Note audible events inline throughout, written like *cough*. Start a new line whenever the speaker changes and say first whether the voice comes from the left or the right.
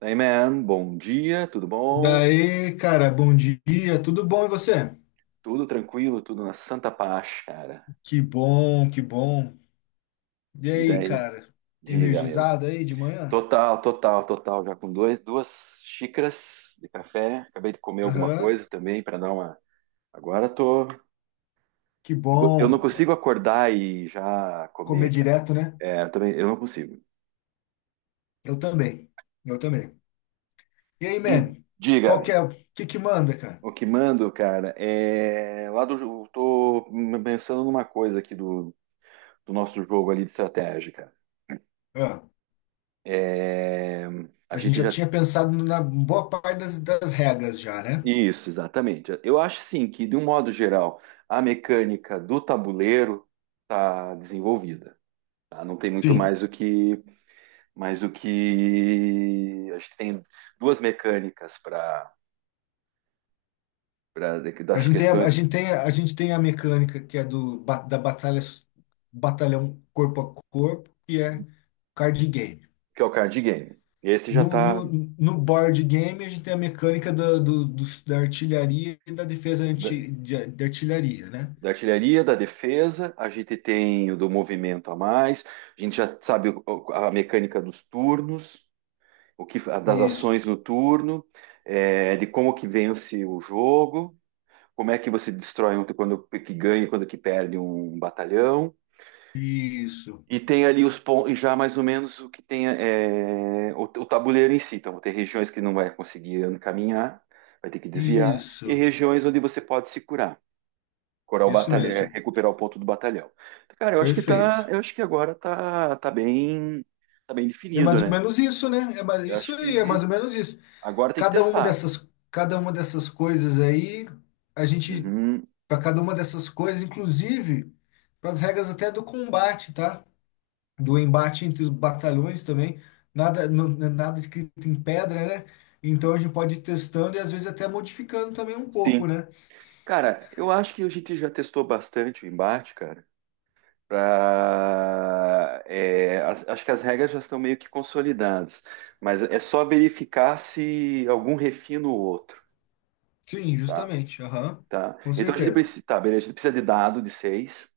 right: Daí, man, bom dia, tudo bom?
left: Daí, cara, bom dia, tudo bom e você?
right: Tudo tranquilo, tudo na santa paz, cara.
left: Que bom, que bom. E
right: E
left: aí,
right: daí?
left: cara,
right: Diga, meu.
left: energizado aí de manhã?
right: Total, total, total. Já com dois, duas xícaras de café. Acabei de comer alguma
left: Aham,
right: coisa também para dar uma. Agora tô.
left: que
right: Eu não
left: bom, cara.
right: consigo acordar e já
left: Comer
right: comer, cara.
left: direto, né?
right: É, eu também, eu não consigo.
left: Eu também, eu também. E aí,
right: E
left: man,
right: diga,
left: qual que é, o que que manda, cara?
right: o que mando, cara. Tô pensando numa coisa aqui do nosso jogo ali de estratégia, cara.
left: Ah,
right: É, a
left: a gente
right: gente
left: já
right: já.
left: tinha pensado na boa parte das regras já, né?
right: Isso, exatamente. Eu acho sim que, de um modo geral, a mecânica do tabuleiro está desenvolvida. Tá? Não tem muito
left: Sim.
right: mais o que, mais o que. Acho que tem duas mecânicas para
left: A
right: das
left: gente tem
right: questões
left: a gente tem a gente tem a mecânica que é do, ba- da batalha, batalhão corpo a corpo, que é card game.
right: que é o card game. Esse já
left: No,
right: está.
left: no, no board game, a gente tem a mecânica da da artilharia e da defesa
right: da,
left: anti, de artilharia, né?
right: da artilharia, da defesa. A gente tem o do movimento a mais. A gente já sabe a mecânica dos turnos, o que das
left: Isso.
right: ações no turno, de como que vence o jogo. Como é que você destrói um, quando que ganha, e quando que perde um batalhão.
left: Isso,
right: E tem ali os pontos, e já mais ou menos o que tem é o tabuleiro em si. Então, tem regiões que não vai conseguir caminhar, vai ter que desviar, e
left: isso,
right: regiões onde você pode se curar, curar o
left: isso
right: batalhão, é,
left: mesmo.
right: recuperar o ponto do batalhão. Então, cara, eu acho que tá,
left: Perfeito.
right: eu acho que agora tá bem, tá bem
left: É mais
right: definido,
left: ou
right: né?
left: menos isso, né? É mais,
right: Eu
left: isso
right: acho
left: aí, é mais
right: que
left: ou menos isso.
right: agora tem que
left: Cada uma
right: testar.
left: dessas, cada uma dessas coisas aí, a gente,
right: Uhum,
left: para cada uma dessas coisas, inclusive para as regras até do combate, tá? Do embate entre os batalhões também, nada, não, nada escrito em pedra, né? Então a gente pode ir testando e às vezes até modificando também um pouco,
right: sim.
left: né?
right: Cara, eu acho que a gente já testou bastante o embate, cara. Pra, acho que as regras já estão meio que consolidadas, mas é só verificar se algum refina o outro,
left: Sim,
right: tá?
left: justamente. Aham.
right: Tá?
left: Com
right: Então a gente
left: certeza.
right: precisa, tá, beleza, a gente precisa de dado de seis,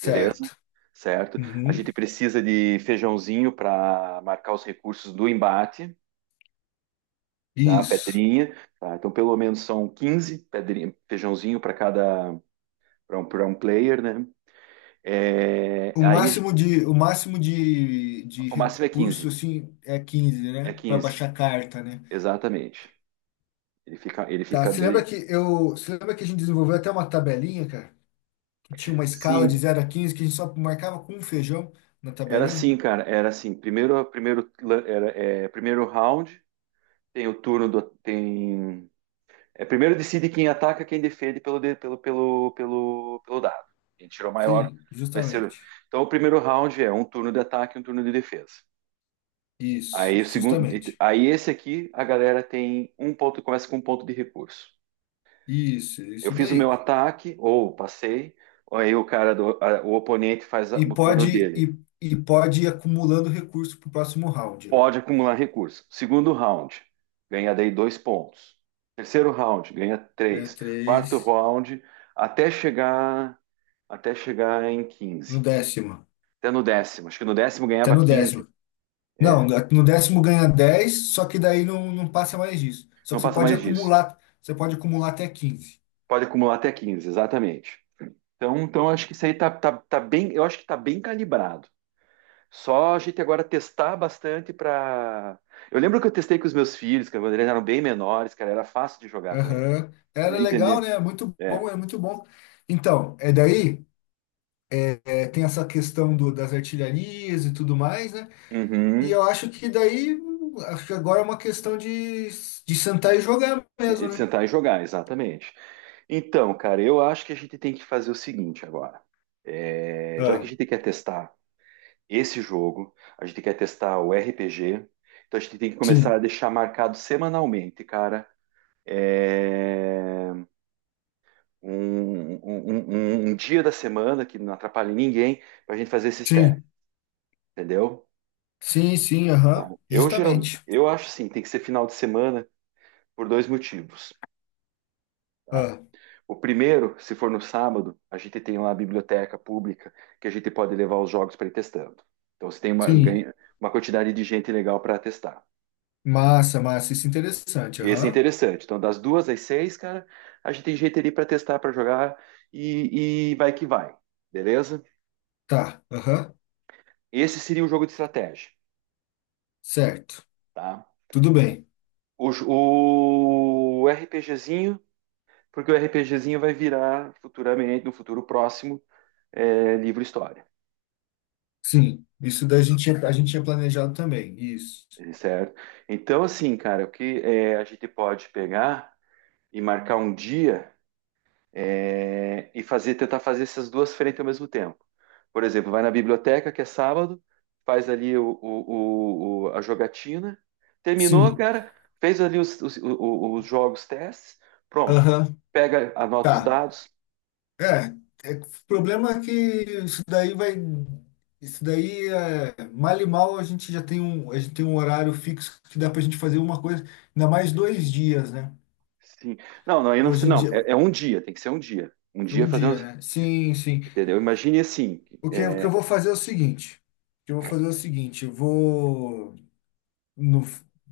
right: beleza? Certo? A gente
left: Uhum.
right: precisa de feijãozinho para marcar os recursos do embate, tá?
left: Isso.
right: Pedrinha, tá? Então pelo menos são 15 pedrinha, feijãozinho para cada para um, pra um player, né? É,
left: O
right: aí a gente.
left: máximo de, o máximo de, de
right: O máximo é
left: recurso,
right: 15.
left: assim, é 15,
right: É
left: né? Para
right: 15,
left: baixar carta, né?
right: exatamente. Ele fica, ele
left: Tá,
right: fica, ele...
left: você lembra que a gente desenvolveu até uma tabelinha, cara? Que tinha uma escala de
right: Sim,
left: 0 a 15 que a gente só marcava com um feijão na
right: era
left: tabelinha?
right: assim, cara, era assim. Primeiro, era, primeiro round, tem o turno do, tem, é primeiro decide quem ataca, quem defende pelo, de- pelo, pelo, pelo, pelo dado. Quem tirou maior
left: Sim,
right: vai ser.
left: justamente.
right: Então, o primeiro round é um turno de ataque, e um turno de defesa.
left: Isso,
right: Aí o segundo,
left: justamente.
right: aí esse aqui, a galera tem um ponto, começa com um ponto de recurso.
left: Isso, é
right: Eu
left: isso
right: fiz o meu
left: daí.
right: ataque ou passei, aí o cara do, o oponente faz
left: E
right: o turno
left: pode,
right: dele.
left: e, e pode ir acumulando recurso para o próximo round, né?
right: Pode acumular recurso. Segundo round, ganha daí dois pontos. Terceiro round, ganha
left: Ganha
right: três. Quarto
left: três
right: round, até chegar até chegar em
left: no
right: 15.
left: décimo.
right: Até no 10º. Acho que no 10º
left: Até
right: ganhava
left: no
right: 15.
left: décimo. Não,
right: É,
left: no décimo ganha 10, só que daí não passa mais disso. Só
right: não
left: que você
right: passa
left: pode
right: mais disso.
left: acumular, até 15.
right: Pode acumular até 15, exatamente. Então, acho que isso aí tá, tá, bem, eu acho que tá bem calibrado. Só a gente agora testar bastante para. Eu lembro que eu testei com os meus filhos, que quando eles eram bem menores, cara, era fácil de jogar com eles.
left: Aham. Era
right: Eles
left: legal,
right: entenderam.
left: né? É muito
right: É.
left: bom, é muito bom. Então, é daí, é, tem essa questão do, das artilharias e tudo mais, né? E
right: Uhum.
left: eu acho que daí, acho que agora é uma questão de sentar e jogar mesmo,
right: E
left: né?
right: sentar e jogar, exatamente. Então, cara, eu acho que a gente tem que fazer o seguinte agora. É, já que
left: Ah,
right: a gente quer testar esse jogo, a gente quer testar o RPG, então a gente tem que começar a
left: sim,
right: deixar marcado semanalmente, cara. É, um dia da semana que não atrapalhe ninguém pra gente fazer esses testes,
left: sim,
right: entendeu?
left: sim, sim, aham,
right: Eu geralmente,
left: justamente.
right: eu acho assim, tem que ser final de semana por dois motivos. Tá?
left: Ah,
right: O primeiro, se for no sábado, a gente tem lá a biblioteca pública que a gente pode levar os jogos para ir testando. Então você tem uma,
left: sim,
right: ganha, uma quantidade de gente legal para testar.
left: massa, massa, isso é interessante,
right: Esse é
left: aham,
right: interessante. Então, das duas às seis, cara, a gente tem gente ali para testar, para jogar e, vai que vai, beleza?
left: tá, aham,
right: Esse seria o jogo de estratégia,
left: certo,
right: tá?
left: tudo bem,
right: O RPGzinho, porque o RPGzinho vai virar futuramente, no futuro próximo, livro história.
left: sim, isso daí a gente tinha planejado também, isso,
right: Certo? Então, assim, cara, o que é, a gente pode pegar e marcar um dia, e fazer, tentar fazer essas duas frentes ao mesmo tempo. Por exemplo, vai na biblioteca, que é sábado, faz ali a jogatina, terminou,
left: sim,
right: cara, fez ali os jogos, testes, pronto.
left: aham,
right: Pega, anota os
left: tá.
right: dados.
left: É, é, o problema é que isso daí vai. Isso daí é mal e mal a gente tem um horário fixo que dá pra gente fazer uma coisa, ainda mais dois dias, né?
right: Sim. Não, não, aí não,
left: Hoje em
right: não,
left: dia,
right: é um dia, tem que ser um dia. Um dia
left: um dia,
right: fazendo,
left: né? Sim, sim.
right: entendeu? Imagine assim.
left: O que
right: é,
left: eu vou fazer é o seguinte. O que eu vou fazer é o seguinte: eu vou no,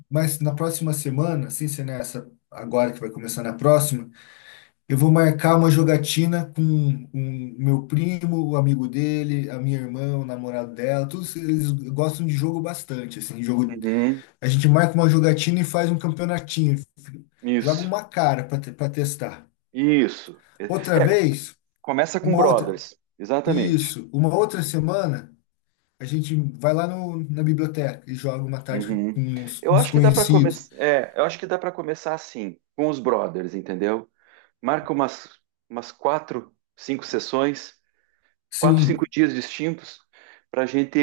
left: mas na próxima semana, assim, se nessa agora que vai começar na próxima, eu vou marcar uma jogatina com meu primo, o amigo dele, a minha irmã, o namorado dela, todos eles gostam de jogo bastante, assim, jogo.
right: uhum,
left: A gente marca uma jogatina e faz um campeonatinho, joga
right: isso,
left: uma cara para testar.
right: isso.
left: Outra vez,
right: Começa com
left: uma outra,
right: Brothers, exatamente.
left: isso, uma outra semana, a gente vai lá no, na biblioteca e joga uma tarde com
right: Uhum.
left: uns
right: Eu acho que dá para
left: desconhecidos.
right: começar, eu acho que dá para começar assim, com os Brothers, entendeu? Marca umas quatro, cinco sessões, quatro, cinco
left: Sim,
right: dias distintos para gente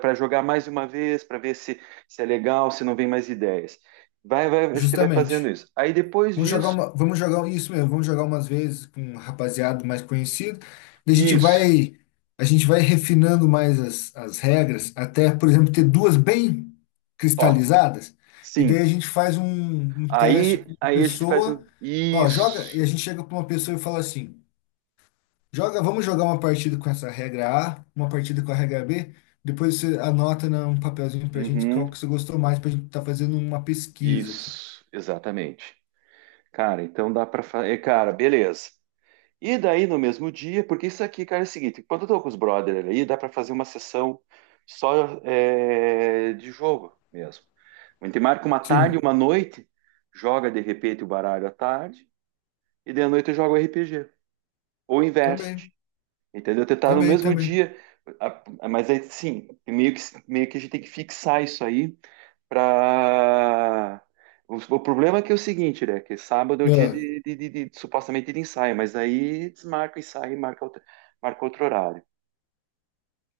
right: para jogar mais uma vez, para ver se é legal, se não vem mais ideias. Vai, vai, a gente vai fazendo
left: justamente.
right: isso. Aí depois
left: Vamos jogar
right: disso,
left: uma, vamos jogar um, isso mesmo, vamos jogar umas vezes com um rapaziada mais conhecido, e a gente
right: isso,
left: vai, a gente vai refinando mais as regras, até, por exemplo, ter duas bem
right: top.
left: cristalizadas, e daí
right: Sim.
left: a gente faz um teste
right: Aí,
left: com
right: aí a gente faz um
left: pessoa, ó, joga, e
right: isso.
left: a gente chega para uma pessoa e fala assim: "Joga, vamos jogar uma partida com essa regra A, uma partida com a regra B, depois você anota num papelzinho pra gente qual
right: Uhum.
left: que você gostou mais pra gente estar fazendo uma pesquisa aqui".
right: Isso, exatamente. Cara, então dá pra fazer. Cara, beleza. E daí no mesmo dia, porque isso aqui, cara, é o seguinte: quando eu tô com os brothers aí, dá pra fazer uma sessão só, de jogo mesmo. A gente marca uma tarde,
left: Sim,
right: uma noite, joga de repente o baralho à tarde, e de noite eu jogo RPG. Ou inverte,
left: também,
right: entendeu? Tentar no
left: também,
right: mesmo
left: também.
right: dia. Mas aí sim, meio que a gente tem que fixar isso aí. Pra... O problema é que é o seguinte, né? Que sábado é o dia
left: É,
right: de supostamente de ensaio, mas aí desmarca o ensaio e marca outro horário,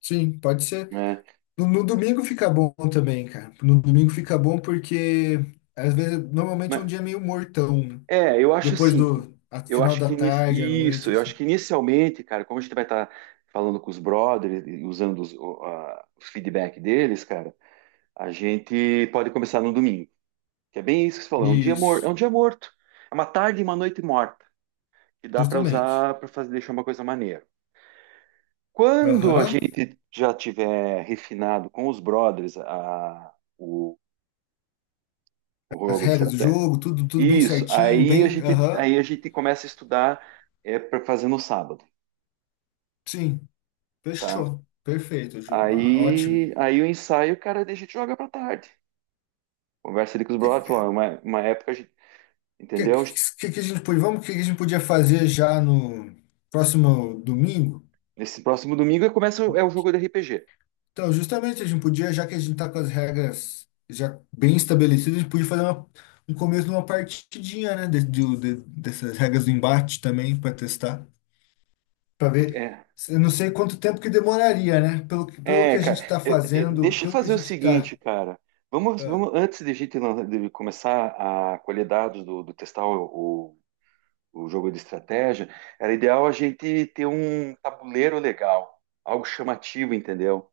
left: sim, pode ser.
right: né?
left: No domingo fica bom também, cara. No domingo fica bom porque às vezes normalmente é
right: Mas,
left: um dia meio mortão, né?
right: eu acho
left: Depois
right: assim que
left: do
right: eu
left: final
right: acho
left: da
right: que
left: tarde, à
right: isso,
left: noite,
right: eu
left: assim.
right: acho que inicialmente, cara, como a gente vai estar falando com os brothers, e usando o feedback deles, cara, a gente pode começar no domingo, que é bem isso que você falou, é um dia morto, é
left: Isso,
right: um dia morto, é uma tarde e uma noite morta, que dá para
left: justamente.
right: usar para fazer deixar uma coisa maneira. Quando a
left: Aham.
right: gente já tiver refinado com os brothers o
left: As
right: jogo de
left: regras do
right: estratégia,
left: jogo, tudo bem
right: isso,
left: certinho,
right: aí a
left: bem.
right: gente,
left: Aham.
right: aí a gente começa a estudar, para fazer no sábado,
left: Sim,
right: tá?
left: fechou. Perfeito, Ju. Ah, ótimo.
right: Aí,
left: O
right: aí o ensaio, cara, a gente joga para tarde. Conversa ali com os
left: que,
right: brothers, fala,
left: que,
right: "Ó, uma época, a gente,
left: que,
right: entendeu?
left: que a gente, que a gente podia fazer já no próximo domingo?
right: Nesse próximo domingo começa é o jogo de RPG.
left: Então, justamente, a gente podia, já que a gente tá com as regras já bem estabelecidas, a gente podia fazer um começo de uma partidinha, né? Dessas regras do embate também, para testar, para ver. Eu não sei quanto tempo que demoraria, né? Pelo, pelo
right: É,
left: que a
right: cara,
left: gente está fazendo,
right: deixa eu
left: pelo que a
right: fazer o
left: gente está.
right: seguinte, cara. Vamos, vamos antes de a gente de começar a colher dados do testar o jogo de estratégia, era ideal a gente ter um tabuleiro legal, algo chamativo, entendeu?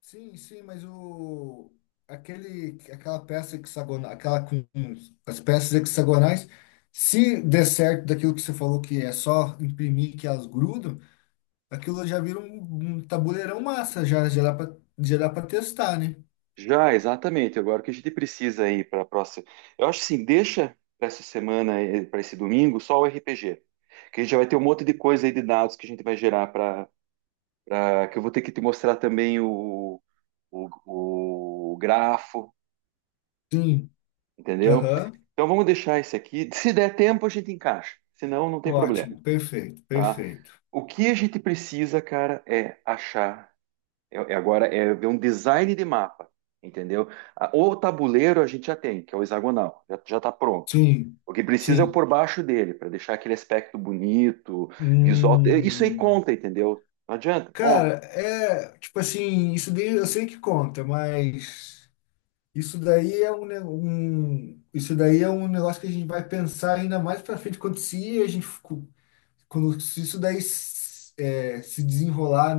left: Sim, sim, mas o aquele aquela peça hexagonal, aquela com as peças hexagonais, se der certo daquilo que você falou que é só imprimir que elas grudam, aquilo já vira um tabuleirão massa, já, já dá pra testar, né?
right: Já, exatamente. Agora, o que a gente precisa aí para a próxima? Eu acho assim, deixa para essa semana, para esse domingo, só o RPG. Que a gente já vai ter um monte de coisa aí de dados que a gente vai gerar para que eu vou ter que te mostrar também o grafo,
left: Sim.
right: entendeu?
left: Aham.
right: Então vamos deixar esse aqui. *laughs* Se der tempo, a gente encaixa. Se não, não tem problema,
left: Ótimo. Perfeito,
right: tá?
left: perfeito.
right: O que a gente precisa, cara, é achar. Agora é ver um design de mapa, entendeu? O tabuleiro a gente já tem, que é o hexagonal, já tá pronto.
left: Sim,
right: O que precisa é o
left: sim.
right: por baixo dele, para deixar aquele aspecto bonito, visual. Isso aí
left: Hum,
right: conta, entendeu? Não adianta, conta.
left: cara, é tipo assim, isso daí eu sei que conta, mas isso daí é um isso daí é um negócio que a gente vai pensar ainda mais pra frente quando se a gente ficou- quando se isso daí se desenrolar.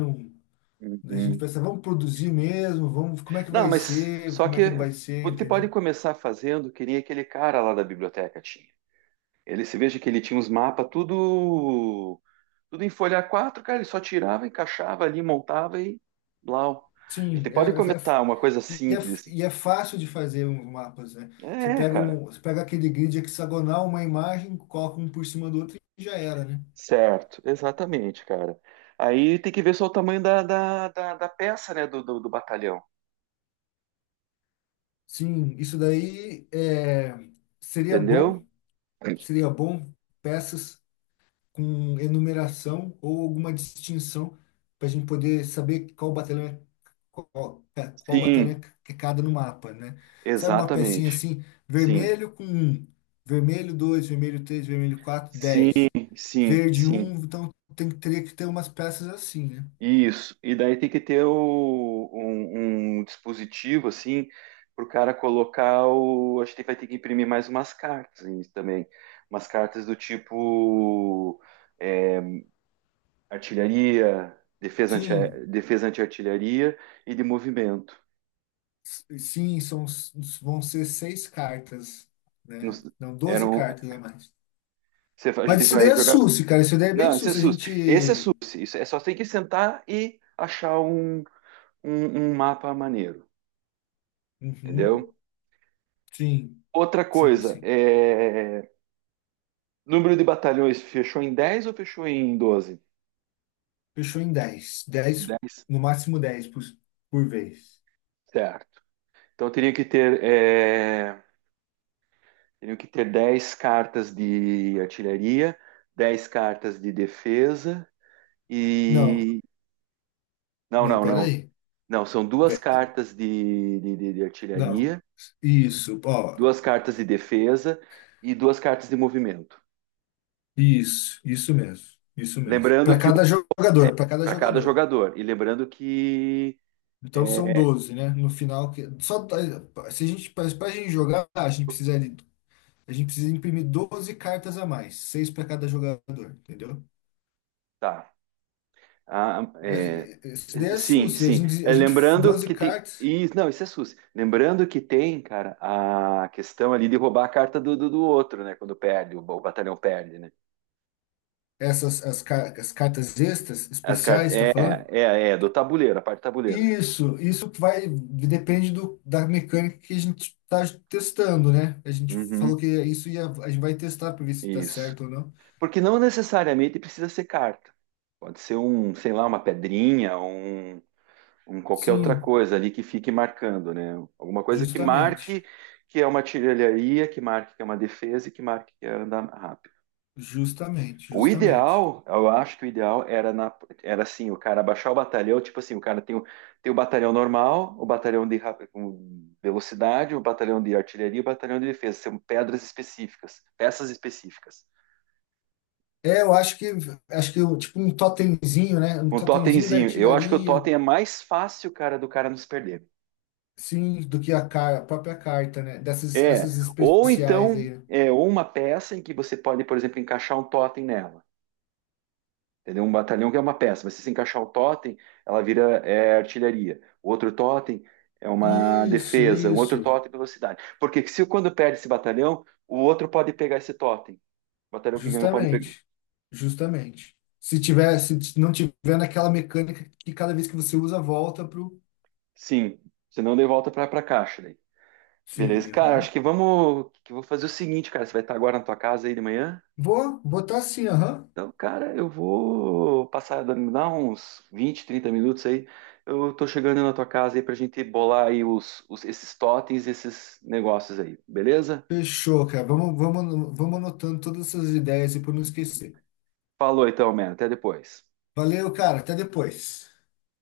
left: A gente
right: Uhum.
left: pensa, vamos produzir mesmo, vamos, como é que
right: Não,
left: vai
right: mas
left: ser,
right: só
left: como
right: que
left: é que não vai ser,
right: você pode
left: entendeu?
right: começar fazendo, que nem aquele cara lá da biblioteca tinha. Ele, se veja que ele tinha uns mapas tudo, tudo em folha A4, cara, ele só tirava, encaixava ali, montava e blau. A gente
left: Sim,
right: pode começar uma coisa
left: e, é,
right: simples.
left: é fácil de fazer os mapas, né? Você
right: É,
left: pega
right: cara,
left: um, você pega aquele grid hexagonal, uma imagem, coloca um por cima do outro e já era, né?
right: certo, exatamente, cara. Aí tem que ver só o tamanho da peça, né, do batalhão,
left: Sim, isso daí seria bom,
right: entendeu?
left: seria bom peças com enumeração ou alguma distinção para a gente poder saber qual batalhão é, qual batalhão
right: Sim,
left: é que cada no mapa, né? Sabe uma pecinha
right: exatamente.
left: assim,
right: Sim,
left: vermelho com um, vermelho 2, vermelho 3, vermelho quatro,
right: sim,
left: 10,
right: sim,
left: verde
right: sim.
left: um, então tem que teria que ter umas peças assim, né?
right: Isso, e daí tem que ter um dispositivo assim para o cara colocar o. A gente vai ter que imprimir mais umas cartas aí também. Umas cartas do tipo é, artilharia,
left: Sim,
right: defesa anti-artilharia e de movimento.
left: s- sim, são, vão ser seis cartas, né?
right: Nos-
left: Não, 12
right: Eram,
left: cartas a mais.
right: a gente
left: Mas isso daí
right: vai
left: é
right: jogar.
left: susse, cara. Isso daí é bem
right: Não, esse é
left: susse. A
right: SUS. Esse é
left: gente.
right: SUS. Isso é só tem que sentar e achar um, um mapa maneiro, entendeu?
left: Uhum, sim.
right: Outra
left: Sim,
right: coisa,
left: sim.
right: é Número de batalhões fechou em 10 ou fechou em 12?
left: Fechou em dez,
right: 10.
left: no máximo 10 por vez.
right: Certo. Então eu teria que ter, teriam que ter 10 cartas de artilharia, 10 cartas de defesa
left: Não,
right: e. Não,
left: não,
right: não, não.
left: peraí.
right: Não, são duas
left: De-
right: cartas de
left: Não,
right: artilharia,
left: isso, ó,
right: duas cartas de defesa e duas cartas de movimento.
left: isso mesmo, isso mesmo.
right: Lembrando
left: Para
right: que
left: cada jogador, para cada
right: para cada
left: jogador.
right: jogador. E lembrando que.
left: Então são
right: é,
left: 12, né? No final, que só se a gente, para a gente jogar, a gente precisa imprimir 12 cartas a mais, seis para cada jogador, entendeu?
right: Tá. Ah, é,
left: É, é, isso daí é
right: sim,
left: SUS. A
right: sim.
left: gente,
right: É,
left: a gente,
right: lembrando
left: 12
right: que tem.
left: cartas.
right: E, não, isso é SUS. Lembrando que tem, cara, a questão ali de roubar a carta do outro, né? Quando perde, o batalhão perde, né?
left: Essas as as cartas extras,
right: As cartas.
left: especiais, está
right: É,
left: falando?
right: é, é, do tabuleiro, a parte do tabuleiro.
left: Isso vai, depende da mecânica que a gente está testando, né? A gente falou
right: Uhum,
left: que isso ia, a gente vai testar para ver se está
right: isso.
left: certo ou não.
right: Porque não necessariamente precisa ser carta. Pode ser um, sei lá, uma pedrinha, um qualquer outra
left: Sim,
right: coisa ali que fique marcando, né? Alguma coisa que
left: justamente,
right: marque que é uma artilharia, que marque que é uma defesa e que marque que é andar rápido.
left: justamente,
right: O
left: justamente.
right: ideal, eu acho que o ideal era, na, era assim, o cara baixar o batalhão, tipo assim, o cara tem o, batalhão normal, o batalhão de com velocidade, o batalhão de artilharia, e o batalhão de defesa, são pedras específicas, peças específicas.
left: É, eu acho que eu- tipo um totemzinho, né? Um
right: Um
left: totemzinho da
right: totemzinho, eu acho que o
left: artilharia,
right: totem é mais fácil, cara, do cara nos perder.
left: sim, do que a própria carta, né? Dessas
right: É,
left: essas
right: ou
left: especiais
right: então,
left: aí. Né?
right: ou uma peça em que você pode, por exemplo, encaixar um totem nela. Entendeu? Um batalhão que é uma peça. Mas se você encaixar o totem, ela vira, artilharia. O outro totem é uma
left: Isso,
right: defesa. O outro
left: isso.
right: totem é velocidade. Porque se quando perde esse batalhão, o outro pode pegar esse totem. O batalhão que ganhou pode pegar.
left: Justamente, justamente. Se tiver, se t- Não tiver naquela mecânica que cada vez que você usa, volta pro.
right: Sim. Senão daí volta pra caixa daí. Beleza.
left: Sim,
right: Cara, acho
left: aham.
right: que vamos. Que eu vou fazer o seguinte, cara. Você vai estar agora na tua casa aí de manhã?
left: Vou botar assim, aham.
right: Então, cara, eu vou passar, dá uns 20, 30 minutos aí. Eu tô chegando na tua casa aí pra gente bolar aí os, esses totens, esses negócios aí, beleza?
left: Fechou, cara. Vamos anotando todas essas ideias e para não esquecer.
right: Falou então, mano. Até depois.
left: Valeu, cara. Até depois.